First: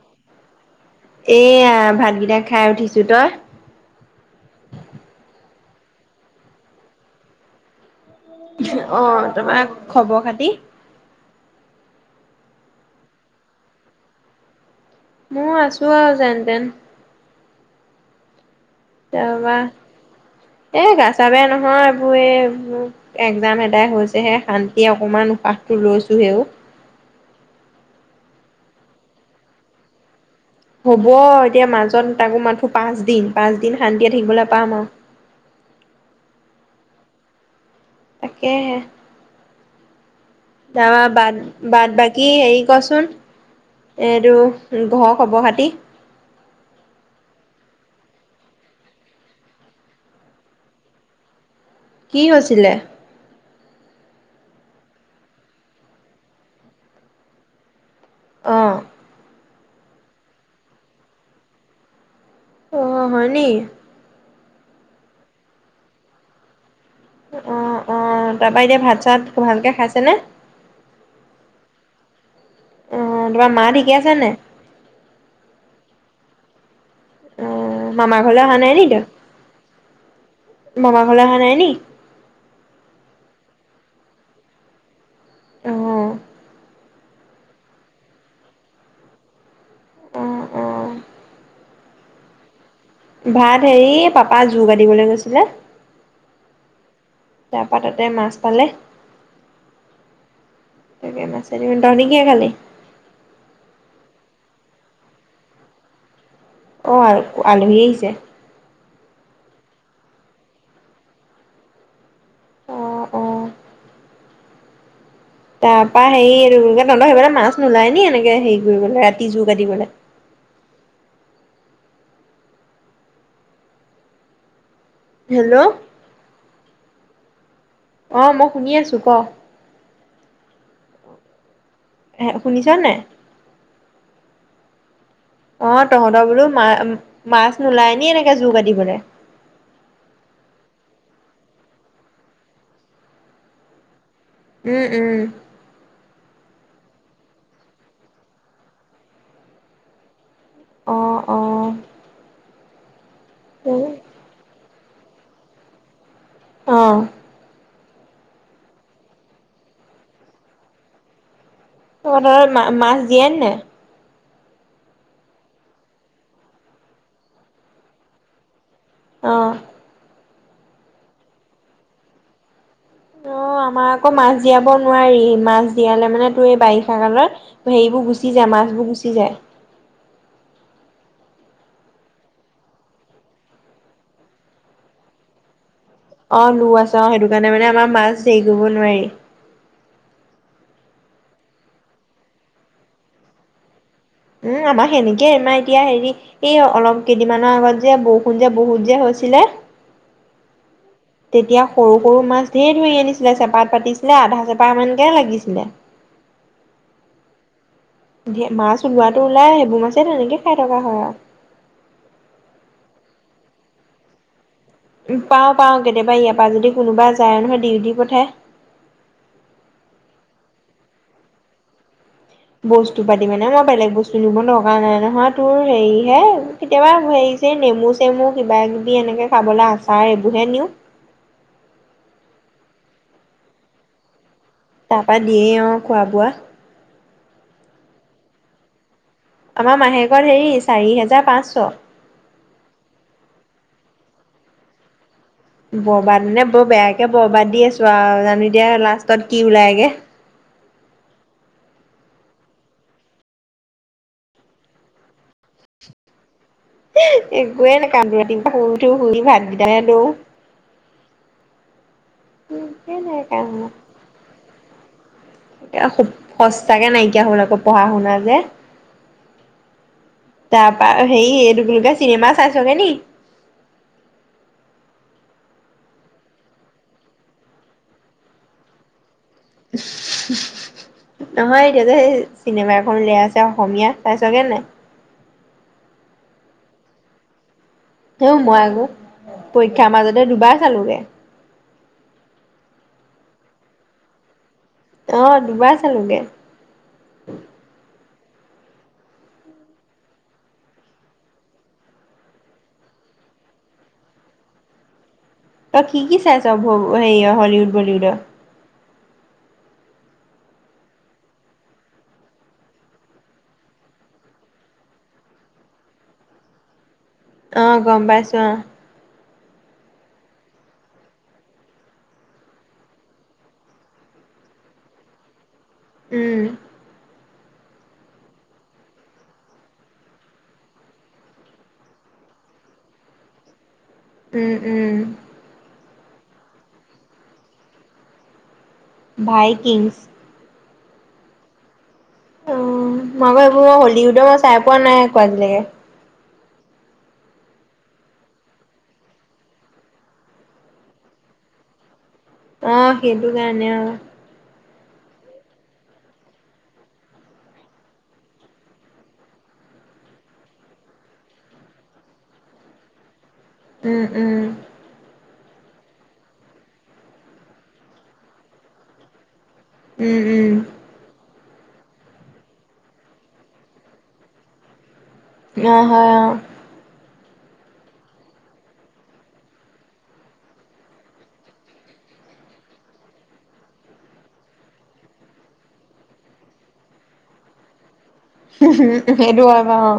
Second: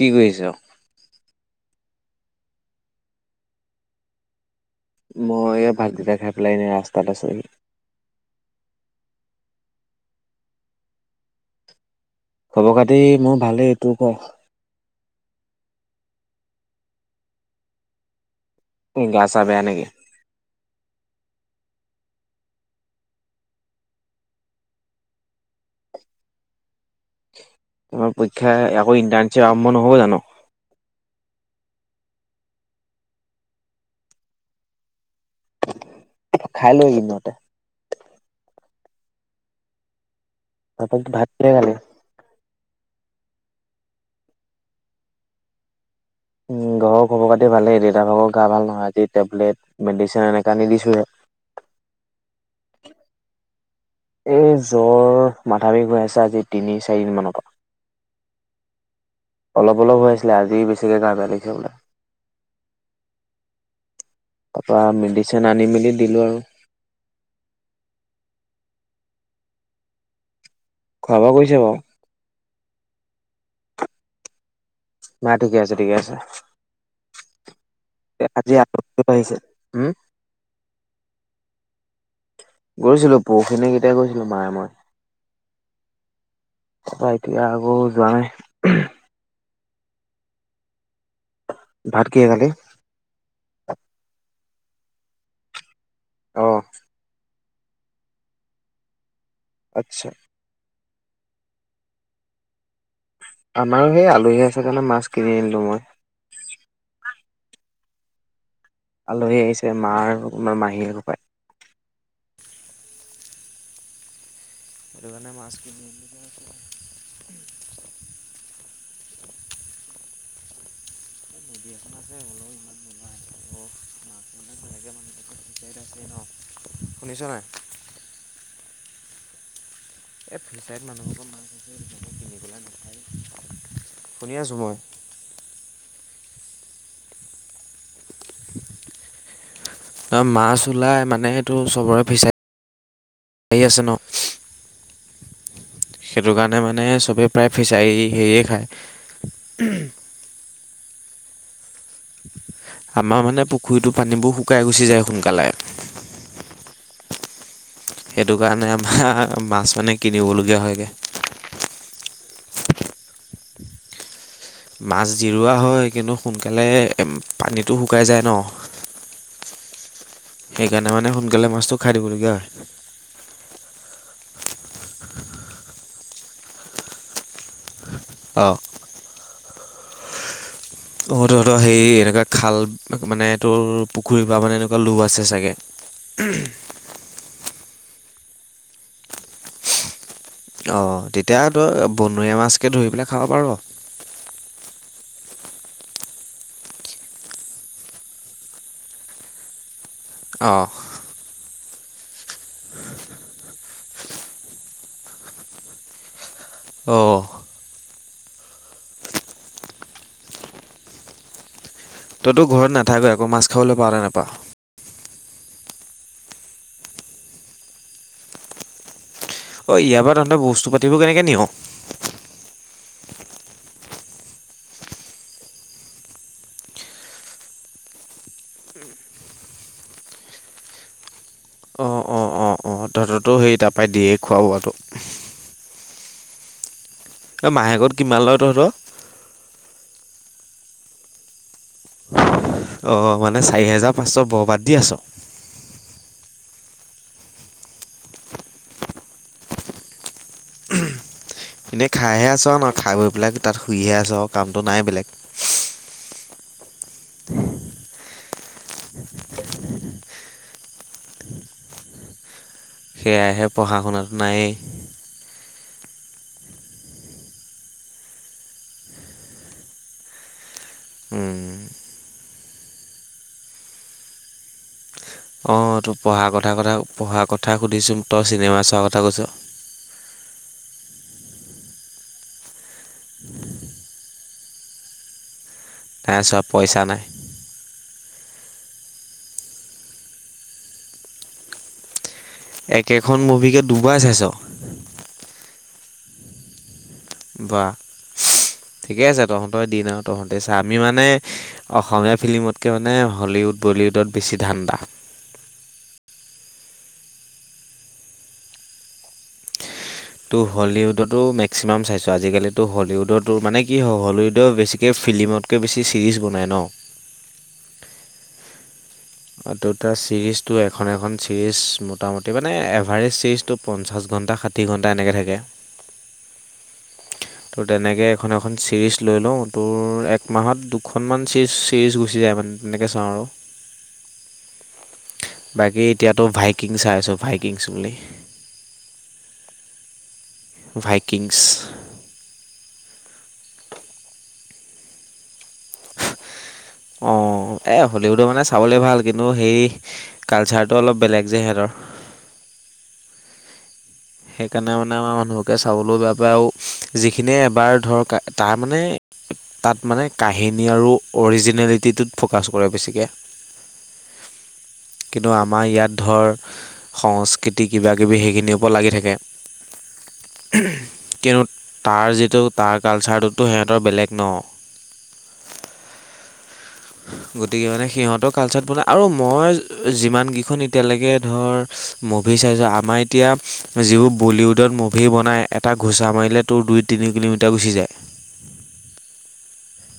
কি কৰিছ? এয়া ভাতকেইটা খাই উঠিছো ।তই মই এই ভাত কিটা খাই পেলাই এনেই ৰাস্তাত আছোঁহি। অ তোমাৰ খবৰ খাতি? খবৰ খাতি মোৰ ভালেই তোৰ ক। ময়ো আছো আৰু যেনতেন। গা ছা তাৰপা বেয়া নেকি? এ গাচা বেয়া নহয় এইবোৰ এই একজাম এদাই হৈছেহে শান্তি অকমান উশাহটো লৈছোহেও। তোমাৰ পৰীক্ষা আকৌ ইণ্টাৰচিপ আৰম্ভ নহব জানো। হ'ব এতিয়া মাজত তাকো মাথো পাঁচদিন পাঁচদিন শান্তিয়ে থাকিবলৈ পাম আৰু। খাই লৈ ই নতে তাকেহে না তাৰপা ভাত বাদ কিহে খালি? বাদ বাকী হেৰি কচোন। এইটো ঘৰ খবৰ খাতি। ঘৰৰ খবৰ পাতি ভালেই দেউতা ভাকৰ গা ভাল নহয় আজ টেবলেট মেডিচিন এনেকা আনি দিছোঁহে। কি হৈছিলে? এই জ্বৰ মাথা বিষ হৈ আছে আজি তিনি চাৰিদিন মানৰ পৰা আহ অলপ অলপ হৈ আছিলে আজি বেছিকে গা বেয়া লাগিছে বোলে। অ হয় নি। তাৰপৰা মেডিচিন আনি মেলি দিলোঁ আৰু। অ অ তাৰাপা এতিয়া ভাত চাত ভালকে খাইছেনে? খোৱা বোৱা কৰিছে বাৰু। অ তোমাৰ মা ঠিকে আছে নে? মা ঠিকে আছে ঠিকে আছে। অ মামাৰ ঘৰলৈ আজি অহা নাই নি আলহীও আহিছে। উম? ত মামাৰ ঘৰলৈ অহা নাই নি। গৈছিলো পহখিনি কেতিয়া গৈছিলো মায়ে মই। আহ তাৰপা এতিয়া আকৌ যোৱা নাই। অ', অ'। ভাত কিহে খালি? ভাত হেৰি পাপ পা যোগ আ দিবলৈ গৈছিলে। আহ। তাৰ পৰা তাতে মাছ পালে। আচ্ছা। তহঁতি কিহে খালি? আমাৰো সেই আলহী আছে কাৰণে মাছ কিনি আনিলো মই। অ আলহী আহিছে। আলহী আহিছে মাৰ আৰ মাহী হপাই। অ অ সেইটো কাৰণে মাছ কিনি তাৰপা হেৰি আনিলো আৰু তন্ত হৈ ফালে মাছ। নোলায় নি এনেকে হেৰি কৰিবলে ৰাতি যোৰ কৰিবলে। নদী এখন আছে হ'লেও ইমান নোলাই মাছ মানে তেনেকে মানুহবিলাকে হেল্ল' ফিচাৰীত আছে ন শুনিছ নাই অ মই শুনি আছো ক এই ফিচাইত মানুহৰ মাছ আছে এ কিনি পেলাই শুনিছানে নাই নাখায় শুনি আছোঁ মই অ তহঁতৰ বোলো মা মাছ নোলাই নি এনেকে যো কাটিবলে মাছ ওলাই মানে সেইটো চবৰে ফিচাই হি আছে ন উম উম দগানে মানে চবে প্ৰায় ফিচাৰী হেৰিয়ে খায় অ অ [inaudible] আমাৰ মানে পুখুৰীতো পানীবোৰ শুকাই গৈছে গুচি যায় সোনকালে অহ সেইটো কাৰণে আমাৰ মাছ মানে কিনিবলগীয়া হয়গে ঘৰৰ মা মাছ দিয়েন নে মাছ জিৰোৱা হয় কিন্তু সোনকালে পানীটো শুকাই যায় ন অহ সেইকাৰণে মানে সোনকালে মাছটো খাই দিবলগীয়া হয়। অ আমাৰ আকৌ মাছ দিয়াব নোৱাৰি মাছ দিয়ালে মানে তোৰ এই বাৰিষা কালত সেইবোৰ গুচি যায় অঁ মাছ বোৰ গুচি যায় অহতহঁতৰ সেই এনেকুৱা খাল মানে তোৰ পুখুৰীৰ বা মানে এনেকুৱা লো আছে চাগে। অ লো আছে অ সেইটো কাৰণে মানে আমাৰ মাছ দেই কৰিব নোৱাৰি। অ তেতিয়া তই বনৰীয়া মাছকে ধৰি পেলাই খাব পাৰ। উম আমাৰ সেনেকেইমাৰ এতিয়া হেৰি এই অলপ কেইদিনমানৰ আগত যে বৰষুণ যে বহুত যে হৈছিলে অ যেতিয়া সৰু সৰু মাছ ধেৰ ধৰি আনিছিলে চেপাত পাতিছিলে আধা চেপা মানকে লাগিছিলে। অহ ধে মাছ ওলোৱাাতটো ওলাই সেইবোৰ মাছেই তেনেকে খাই থকা হয় আৱ তইতো ঘৰত নাথাকৈ আকৌ মাছ খাবলৈ পাৱনে নাপাৱ উ পাও পাও কেতিয়াবা ইয়াৰ পৰা যদি কোনোবা যায় নহয় দি দিপথাই অ ইয়াৰ পৰা তহঁতে বস্তু পাতিবোৰ কেনেকে নিয়? বস্তু পাতি মানে মই বেলেগ বস্তু নিব দৰকাৰ নাই নহয় তোৰ হেৰিহে কেতিয়াবা হেৰি নেমু চেমু কিবা কিবি এনেকে খাবলৈ আচাৰ এইবোৰহে নিওঁ অ তহঁতো সেইৰি তাৰ পৰাই দিয়েই তাপা দিয়ে অ খোৱা বোৱা অ মাহেকত কিমান লয় তহঁতৰ? আমাৰ মাহেকত হেৰি চাৰি হেজাৰ পাঁচশ অ মানে চাৰি হেজাৰ পাঁচশ বৰ বাদ দি আছ বৰবাদ নে বৰ বেয়াকে বৰবাদ দি আছো আৰু জানো দিয়া লাষ্টত কি ওলাইগে। এনেই খাইহে আছো ন খাই বৈ পেলাই তাত শুইহে আছো আৰু কামটো নাই বেলেগ। একোৱয়ে ন কান্দো ৰাতিপুৱা শুই উঠি হাত ভৰি কেতা সেয়াহে পঢ়া শুনাত নায়েই। সঁচাকে নাইকিয়া হ'ল আকৌ পঢ়া শুনা যে। তাৰপা হেৰি এই উম। টো কি বুলি কয় চিনেমা চাইছগে নি? অঁ তোৰ পঢ়াৰ কথা কথা পঢ়াৰ কথা সুধিছোঁ তই চিনেমা চোৱাৰ কথা কৈছ। নহয় এতিয়া যে সেই চিনেমা এখন উলিয়াইছে অসমীয়া চাইছ গে নে? নাই চোৱা পইচা নাই। হ মই আকৌ পৰীক্ষাৰ মাজতে দুবাৰ চালোগে। একেখন মুভিকে দুবাই চাইছ। অ দুবাৰ চালোগে। বা ঠিকে আছে তহঁতেই দিন আৰু তহঁতে চা আমি মানে অসমীয়া ফিল্মতকে মানে হলিউড বলিউডত বেছি ধান্দা। ত কি কি চাইছ সে হলিউড বলিউডৰ? ত' হলীউডতো মেক্সিমাম চাইছোঁ আজিকালিতো হলীউডতো মানে কি হয় হলীউডৰ বেছিকৈ ফিল্মতকৈ বেছি চিৰিজ বনায় ন। আহ গম পাইছো আহ। ত ত চিৰিজটো এখন এখন চিৰিজ মোটামুটি মানে এভাৰেজ চিৰিজটো পঞ্চাছ ঘণ্টা ষাঠি ঘণ্টা এনেকৈ থাকে। উম। ত' তেনেকৈ এখন এখন চিৰিজ লৈ লওঁ তোৰ এক মাহত দুখনমান চি ছিৰিজ গুচি যায় মানে তেনেকৈ চাওঁ আৰু। উম উম। বাকী এতিয়াতো ভাইকিং চাইছোঁ ভাইকিং ছবি। ভাই কিংছ। ভাইকিংছ। অ মাকৌ এইবোৰ হলিউডৰ মই চাই পোৱা নাই আকো আজিলৈকে। অ এ হলিউডৰ মানে চাবলে ভাল। কিন্তু সেই কালচাৰটো অলপ বেলেগ যে সিহঁতৰ। আহ সেইটো কাৰনে অ। সেইকাৰণে মানে আমাৰ মানুহকে চাবলৈ বেয়া পায় আৰু যিখিনিয়ে এবাৰ ধৰক তাৰ মানে তাত মানে কাহিনী আৰু অৰিজিনেলিটিটোত ফ'কাছ কৰে বেছিকৈ। উম উম। কিন্তু আমাৰ ইয়াত ধৰ সংস্কৃতি কিবা কিবি সেইখিনিৰ ওপ লাগি থাকিলে। উম, উম, তাক [unintelligible] তাৰ যিটো তাৰ কালচাৰটোতো সিহঁতৰ বেলেগ ন? আহ হ আহ। গতিকে মানে সিহঁতৰ কালচাৰত মানে আৰু মই যিমানকেইখন এতিয়ালৈকে ধৰ মুভি চাইছো। আমাৰ এতিয়া যিবোৰ বলিউডত মুভি বনাই এটা ঘোঁচা মাৰিলে তোৰ দুই তিনি কিলোমিটাৰ গুচি যায়। সেইটো হয় বাৰু অ।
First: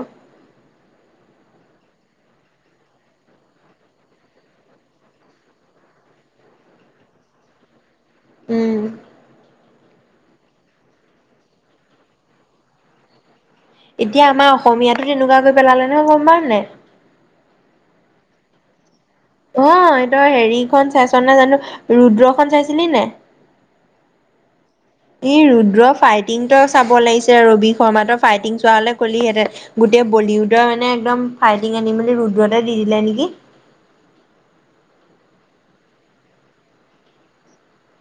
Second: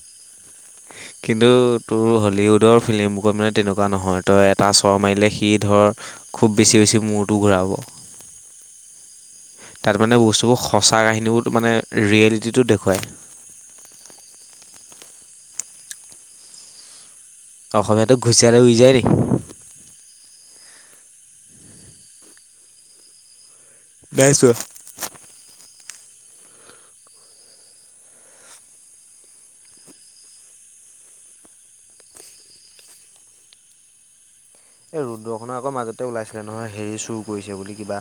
কিন্তু তোৰ হলিউডৰ ফিল্মবুকত মানে তেনেকুৱা নহয় তই এটা চৰ মাৰিলে সি ধৰ খুব বেছি বেছি মূৰটো ঘূৰাব। উম। তাত মানে বস্তুবোৰ সঁচা কাহিনীও মানে ৰিয়েলিটিটো দেখুৱায়। এতিয়া আমাৰ অসমীয়াতো তেনেকুৱাকৈ পেলালে নহয় গম প নে? অসমীয়াটো ঘুচিয়া আৰু উই যায় ন? অ তই হেৰিখন চাইছ নে জানো ৰুদ্ৰখন চাইছিলি নাই? নাই চোৱা। ই ৰুদ্ৰৰ ফাইটিংটো চাব লাগিছে ৰবি শৰ্মাটোৰ ফাইটিং চোৱা হলে ক'লিহেঁতেন। গোটেই বলিউডৰ মানে একদম ফাইটিং আনি মেলি ৰুদ্ৰতে দি দিলে নেকি এই ৰ'দ্ৰখনৰ আকৌ মাজতে ওলাইছিলে নহয় হেৰি চুৰ কৰিছে বুলি কিবা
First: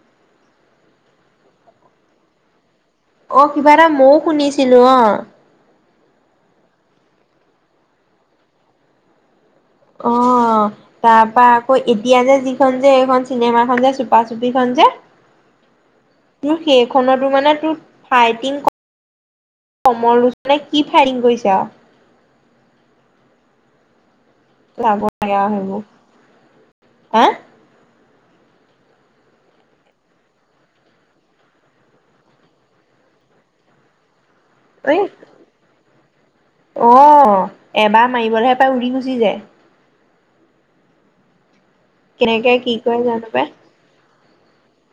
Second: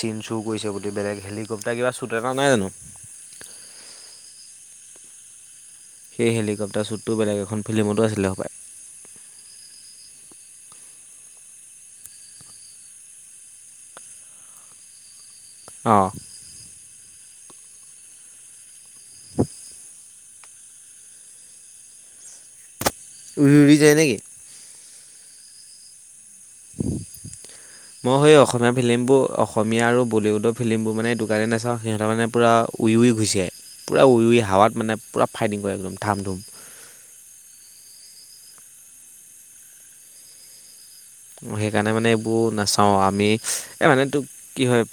চিন চুৰ কৰিছে বুলি বেলেগ হেলিকপটাৰ কিবা শ্বুট এটা নাই জানো? অ কিবা এটা মইও শুনিছিলো অ সেই হেলিকপ্টাৰ শ্বুটটো বেলেগ এখন ফিল্মতো আছিলে সবায় অ তাৰ পৰা আকৌ এতিয়া যে যিখন যে এইখন চিনেমাখন যে চুপা চুপিখন যে অ তোৰ সেইখনতো মানে ফাইটিং সমমৰ। মানে কি ফায়ৰিং কৰিছা। উৰি উৰি যায় নেকি। যাব লাগে আও সেইবোৰ হে। মই সেই অসমীয়া ফিলিমবোৰ অসমীয়া আৰু বলিউডৰ ফিলিমবোৰ মানে দোকণে নাচাওঁ সিহঁতে মানে পূৰা উইৰি ঘুচিয়ায় পূৰা উইই। এ অ এবাৰ মাৰিবলৈহে। উৰি গুচি যায়। বহি। সেইকাৰণে মানে এইবোৰ কেনেকে কি নাচাওঁ কৰে জানো আমি পাই। এই মানে তোক। কি হয়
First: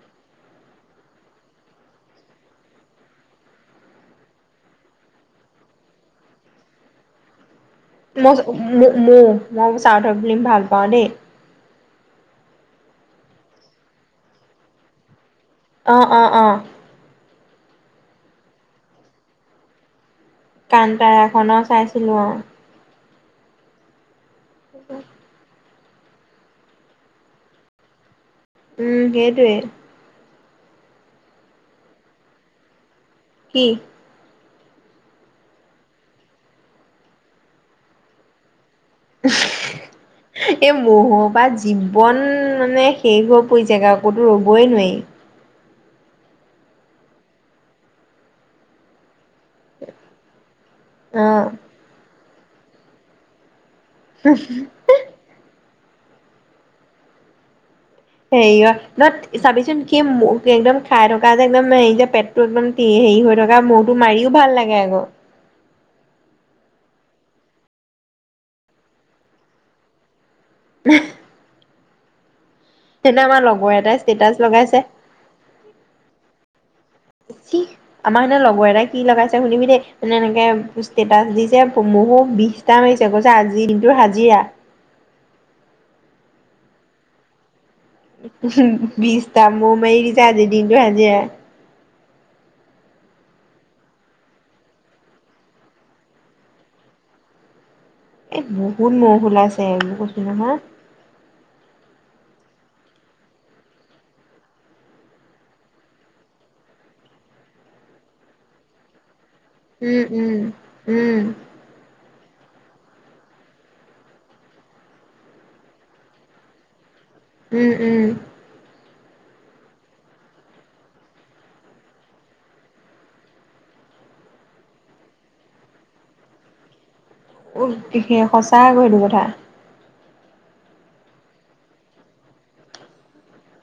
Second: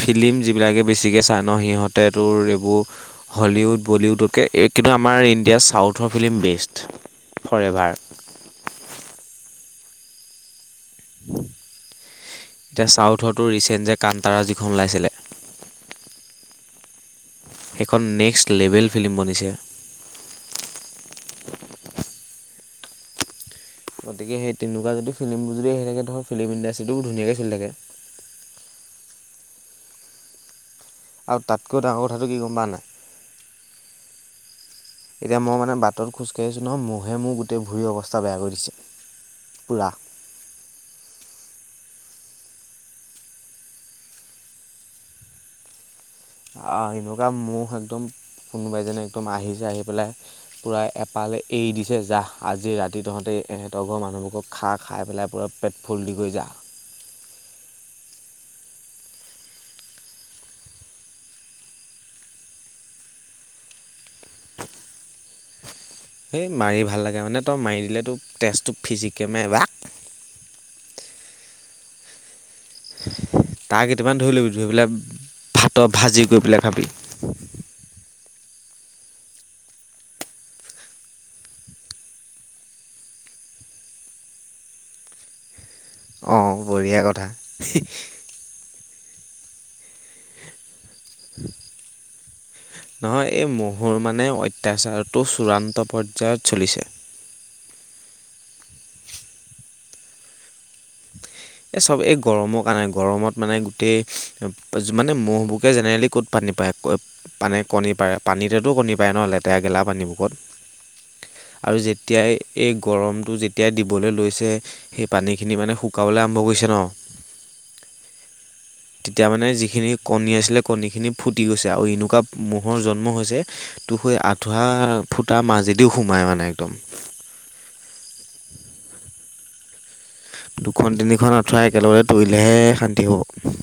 ফিলি্ম যিবিলাকে বেছিকৈ চাই ন সিহঁতেতোৰ এইবোৰ হলিউড বলিউডতকে কিন্তু আমাৰ ইণ্ডিয়াৰ চাউথৰ ফিলি্ম বেষ্ট। ফৰ এভাৰ মু -মু -মু। চাউডৰ ফিলিম ভাল। পাওঁ দেই। এতিয়া চাউথ হোৱাটো ৰিচেণ্ট যে কান্তাৰা যিখন ওলাইছিলে। অহ অহ অহ। এখন নেক্সট লেভেল ফিল্ম বনিছে। কান্তাৰাখনো চাইছিলো অ'। গতিকে সেই। তেনেকুৱা যদি ফিল্ম যদি আহে। তেনেকৈ ধৰক ফিল্ম ইণ্ডাষ্ট্ৰিটোও ধুনাকৈ ছলি থাকে। উম সেইটোৱে। আৰু তাতকৈও ডাঙৰ কথাটো কি গম পোৱা নাই। কি। এতিয়া মই মানে বাটত খোজকাঢ়িছোঁ নহয় মহে মোৰ গোটেই ভুৰি অৱস্থা বেয়া কৰি দিছে। পূৰা এই মহ বা জীৱন। মানে শেষ হৈ পৰি যগা আকৌতো ৰবই নোৱাৰি। এনেকুৱা ম একদম কোনোবাইজনে একদম আহিছে আহি পেলাই। পূৰাই এপালে অ'। এৰি দিছে জাহ। আজি ৰাতি তহঁতে। আট ঘৰ মানুহবোৰক খা খাইেলাই পোৱা। পেটফুল দি গৈ যা। হেৰিয় নহ চাবিচোন সি ম একদম খাই থকা যে একদম হে যে পেটটো একদম কি হেৰি হৈ থকা মৌৰটো মাৰিও ভাল লাগে আকৌ। সেই মাৰি ভাল লাগে মানে তই মাৰি দিলেতো তেজটো ফিজিকেমে এবাক। [unintelligible] তেনে আমাৰ লগৰ তাৰ এটাই কেইটামান ধৰি ষ্টেটাচ ল'বি ধৰি লগাইছে পেলাই ভাতত ভাজি কৰি পেলাই খাবি কি আমাৰ সনে লগৰ এটাই। কি লগাইছে শুনিবি দেই মানে এনেকে ষ্টেটাচ দিছে মহহো বিশটা মাৰিছে কৈছে আজি দিনটো হাজিৰা। অ বঢ়িয়া কথা। বিছটাম ম মই। আজি দিনটো ভাজি। নহয় এই মহুৰ মানে অত্যাচাৰটো চূড়ান্ত পৰ্যায়ত চলিছে। এই বহুত মহ ওলাইছে এইব কৈছ নহয়। এই চব এই গৰমৰ কাৰণে গৰমত মানে গোটেই, মানে মহ'বুকে জেনেৰেলি ক'ত পানী পায় মানে, কণী পাৰে পানীতেতো কণী পাৰে নহ'লে। তেৰগেলা উম পানীবুকত উম উম আৰু যেতিয়াই। এই গৰমটো যেতিয়া দিবলৈ লৈছে, সেই পানীখিনি মানে। শুকাবলৈ আৰম্ভ কৰিছে ন। উম উম। তেতিয়া মানে যিখিনি কণী আছিলে কণীখিনি ফুটি গৈছে আৰু এনেকুৱা ম'ৰ জন্ম হৈছে তো সেই আঠুৱা ফুটা মাজেদিও সোমায় মানে একদম। সঁচা আকৌ সেইটো কথা দুখন তিনিখন আঁঠুৱা একেলগে তৰিলেহে শান্তি হ'ব।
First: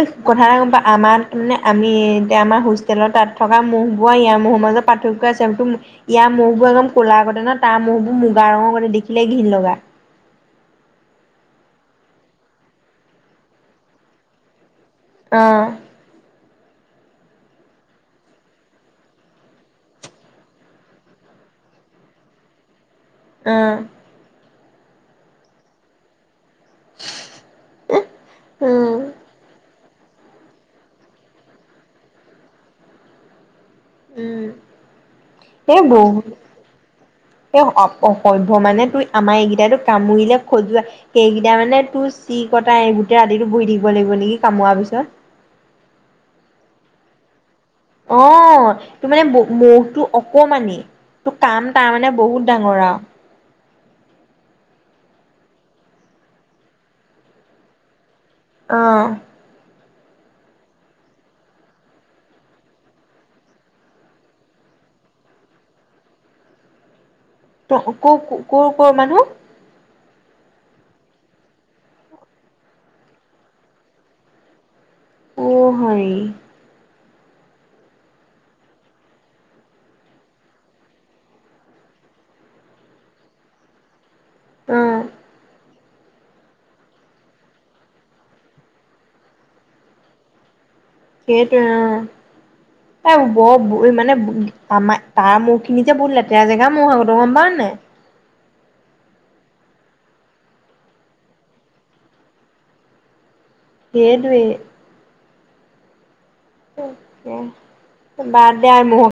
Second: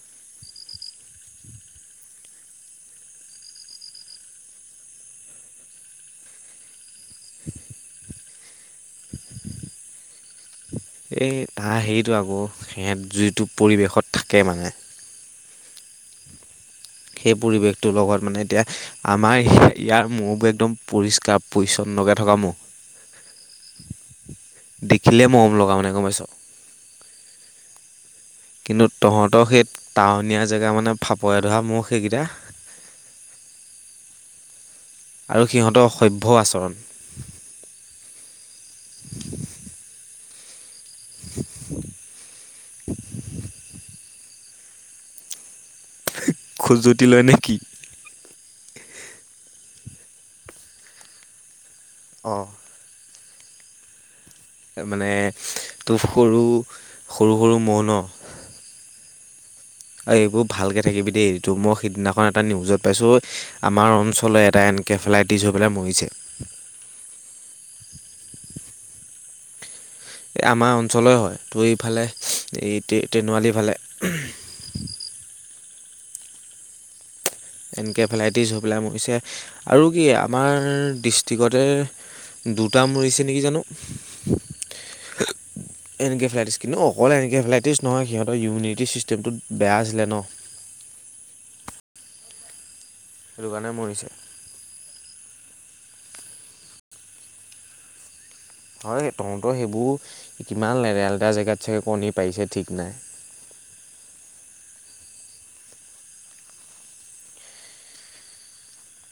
এই কথা এটা গম পা আমাৰ মানে আমি এতিয়া আমাৰ হোষ্টেলৰ তাত থকা মহ বোৰ ইয়াৰ মহ মাজত পাৰ্থক্য আছেো ইয়াৰ ম বোৱা একদম। ক'ল আগতে ন তাৰ মহবোৰ ম। গ। দেখিলে ঘিন লগা। এই ত হেটো আকৌ, সিহঁত যিটো পৰিৱেশত থাকে মানে। অ। সেই পৰিৱেশটোৰ লগত মানে, এতিয়া আমাৰ ইয়াৰ মহবোৰ একদম পৰিষ্কাৰ পৰিছন্নকে থকা ম। আহ। দেখিলে মৰম লগা মানে গমাইছ। কিন্তু উম, তহঁতৰ সেত। টাৱনীয়া জেগা মানে ফাপৰে ধৰা মোক সেইকেইটা। উম আৰু এই সিহঁতৰ বহু অসভ্য আচৰণ এই অ অসভ্য মানে তু আমাৰ এইকেইটাতো কামুৰিলে। খজোৱা। সেইকেইটা মানে তোৰ চি কটা এই গোটেই ৰাতিতো বহি থাকিব লাগিব নেকি? কামোৱাৰ পিছত। জুতি লয় নেকি? অ তোৰ মানে মহটো অকমানি, তোৰ কাম। তাৰমানে অঁ বহুত ডাঙৰ আৰু। মানে ত সৰু, সৰু সৰু মহ ন। আহ। এইবোৰ ভালকৈ থাকিবি দেই এইটো মই সিদিনাখন এটা নিউজত পাইছোঁ, আমাৰ অঞ্চললে এটা এনকেফেলাইটিছ হৈ পেলাই মৰিছে। ক ক কৰ মানুহ। এই আমাৰ অঞ্চলেই হয়, ত ইফালে এই তেনুৱালীফালে। অ হয়। এনকেফেলাইটিছ হৈ পেলাই মৰিছে, আৰু কি আমাৰ ডিষ্ট্ৰিকতে দুটা মৰিছে নেকি জানো। আহ। এনকেফেলাইটিছ কিন্তু অকল এনকেফেলাইটিছ নহয়, সিহঁতৰ ইমিউনিটি চিষ্টেমটো বেয়া আছিলে ন'। সেইটোৱে অ', এ, ' সেইটো কাৰণে বৰ মৰিছে মানে, আমাৰ তাৰ মোৰ খিনি যে বহুত লেতেৰা জেগা মোৰ সেতু গম পাও নে নাই। হয়, তহঁতৰ সেইবোৰ কিমান লেতে -লতেৰা জেগাত চাগে কণী পাৰিছে ঠিক নাই। সেইটোৱে। বাদ দে আৰু মোৰ